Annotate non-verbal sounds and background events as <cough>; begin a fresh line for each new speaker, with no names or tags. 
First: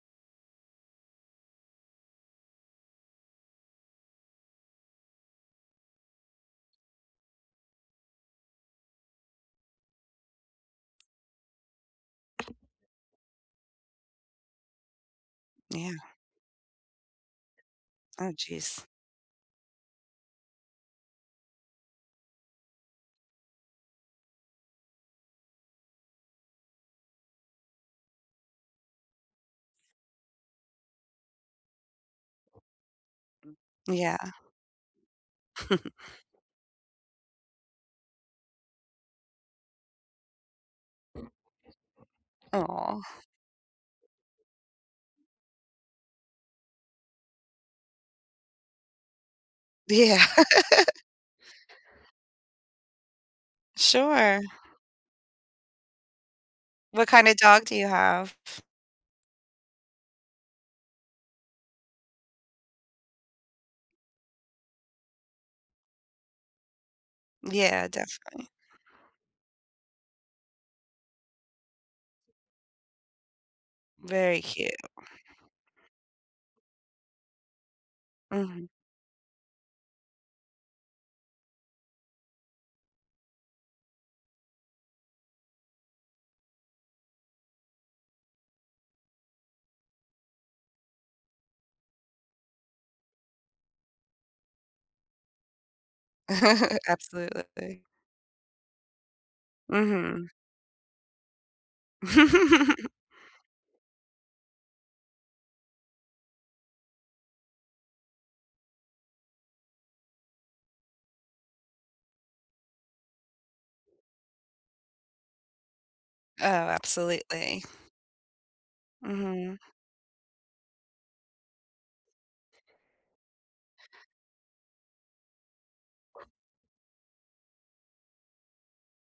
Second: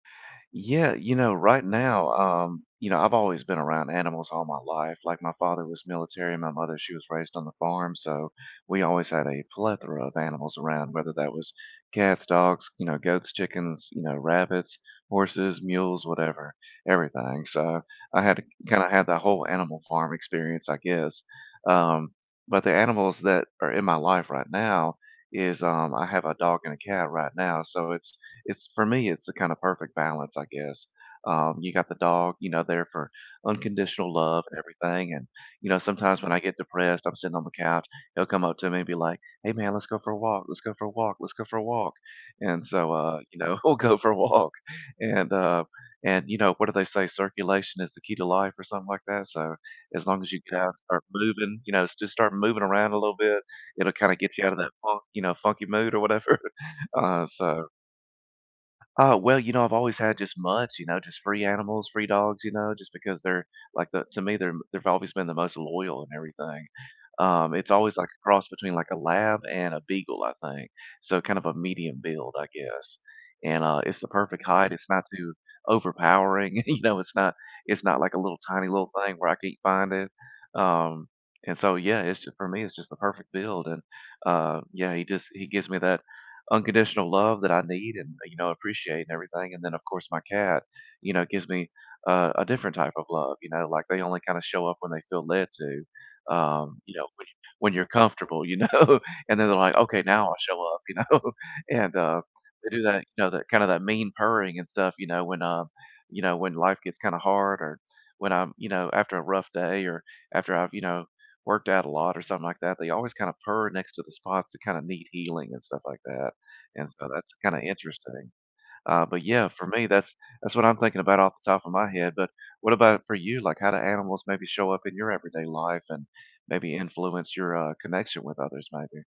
Yeah, you know, right now, um You know, I've always been around animals all my life. Like, my father was military. My mother, she was raised on the farm, so we always had a plethora of animals around, whether that was cats, dogs, you know, goats, chickens, you know, rabbits, horses,
Yeah.
mules, whatever, everything. So, I
Oh,
had to
jeez.
kinda have that whole animal farm experience, I guess. Um, but the animals that are in my life right now is, um I have a dog and a cat right now. So it's it's for me, it's the kinda perfect balance, I guess. Um, you got the dog, you know, there for unconditional
Yeah.
love and everything, and, you know,
<chuckles>
sometimes when I get depressed, I'm sitting on the couch, he'll come up to me and be like, "Hey, man, let's go for a walk. Let's go for a walk. Let's go for a walk." And so,
Aw.
uh, you know, we'll go for a walk. And, um and, you know, what do they say, "Circulation is the key to life," or something like that, so as long
Yeah.
as you get out and
<laughs>
start moving, you know, st just start moving around a little bit, it'll kinda get
Sure.
you out of that funk, you know, funky mood or whatever.
What
Uh,
kinda dog
so
do you have?
Uh, well, you know, I've always had just mutts, you know, just free animals, free dogs, you know, just because they're, like, the to me, they're they've always been the most loyal and everything. Um, it's
Yeah,
always like a cross
definitely.
between, like, a lab and a beagle, I think. So kind of a medium build, I guess. And, uh, it's the
Very
perfect height.
cute.
It's not too overpowering. You know, it's not it's not like a little tiny
Mhm.
little thing where I can't find it. Um, and so, yeah, it's just for me, it's just the perfect build. And, uh, yeah, he just he gives me that unconditional love that I need and, uh, you know, appreciate and everything. And then, of course, my cat, you know, gives me a a different type of love, you know? Like, they only kinda show up when they feel led to, um,
<chuckles>
you know, when you when
Absolutely.
you're comfortable, you know? And then they're like, "Okay, now
Mhm.
I'll show up," you know? And, um, they do
<laughs>
that you know, that kind of that mean purring and stuff, you know, when, um you know, when life gets kinda hard or when, um, you know, after a rough day, or after I've, you know, worked out a lot or something like that, they always kinda purr next to the spots that kinda need healing and stuff like that.
Oh,
And so that's kinda
absolutely.
interesting. Uh, but, yeah,
Mhm.
for me, that's that's what I'm thinking about off the top of my head, but, what about for you? Like, how do animals maybe show up in your everyday life and maybe influence your, uh, connection with others maybe?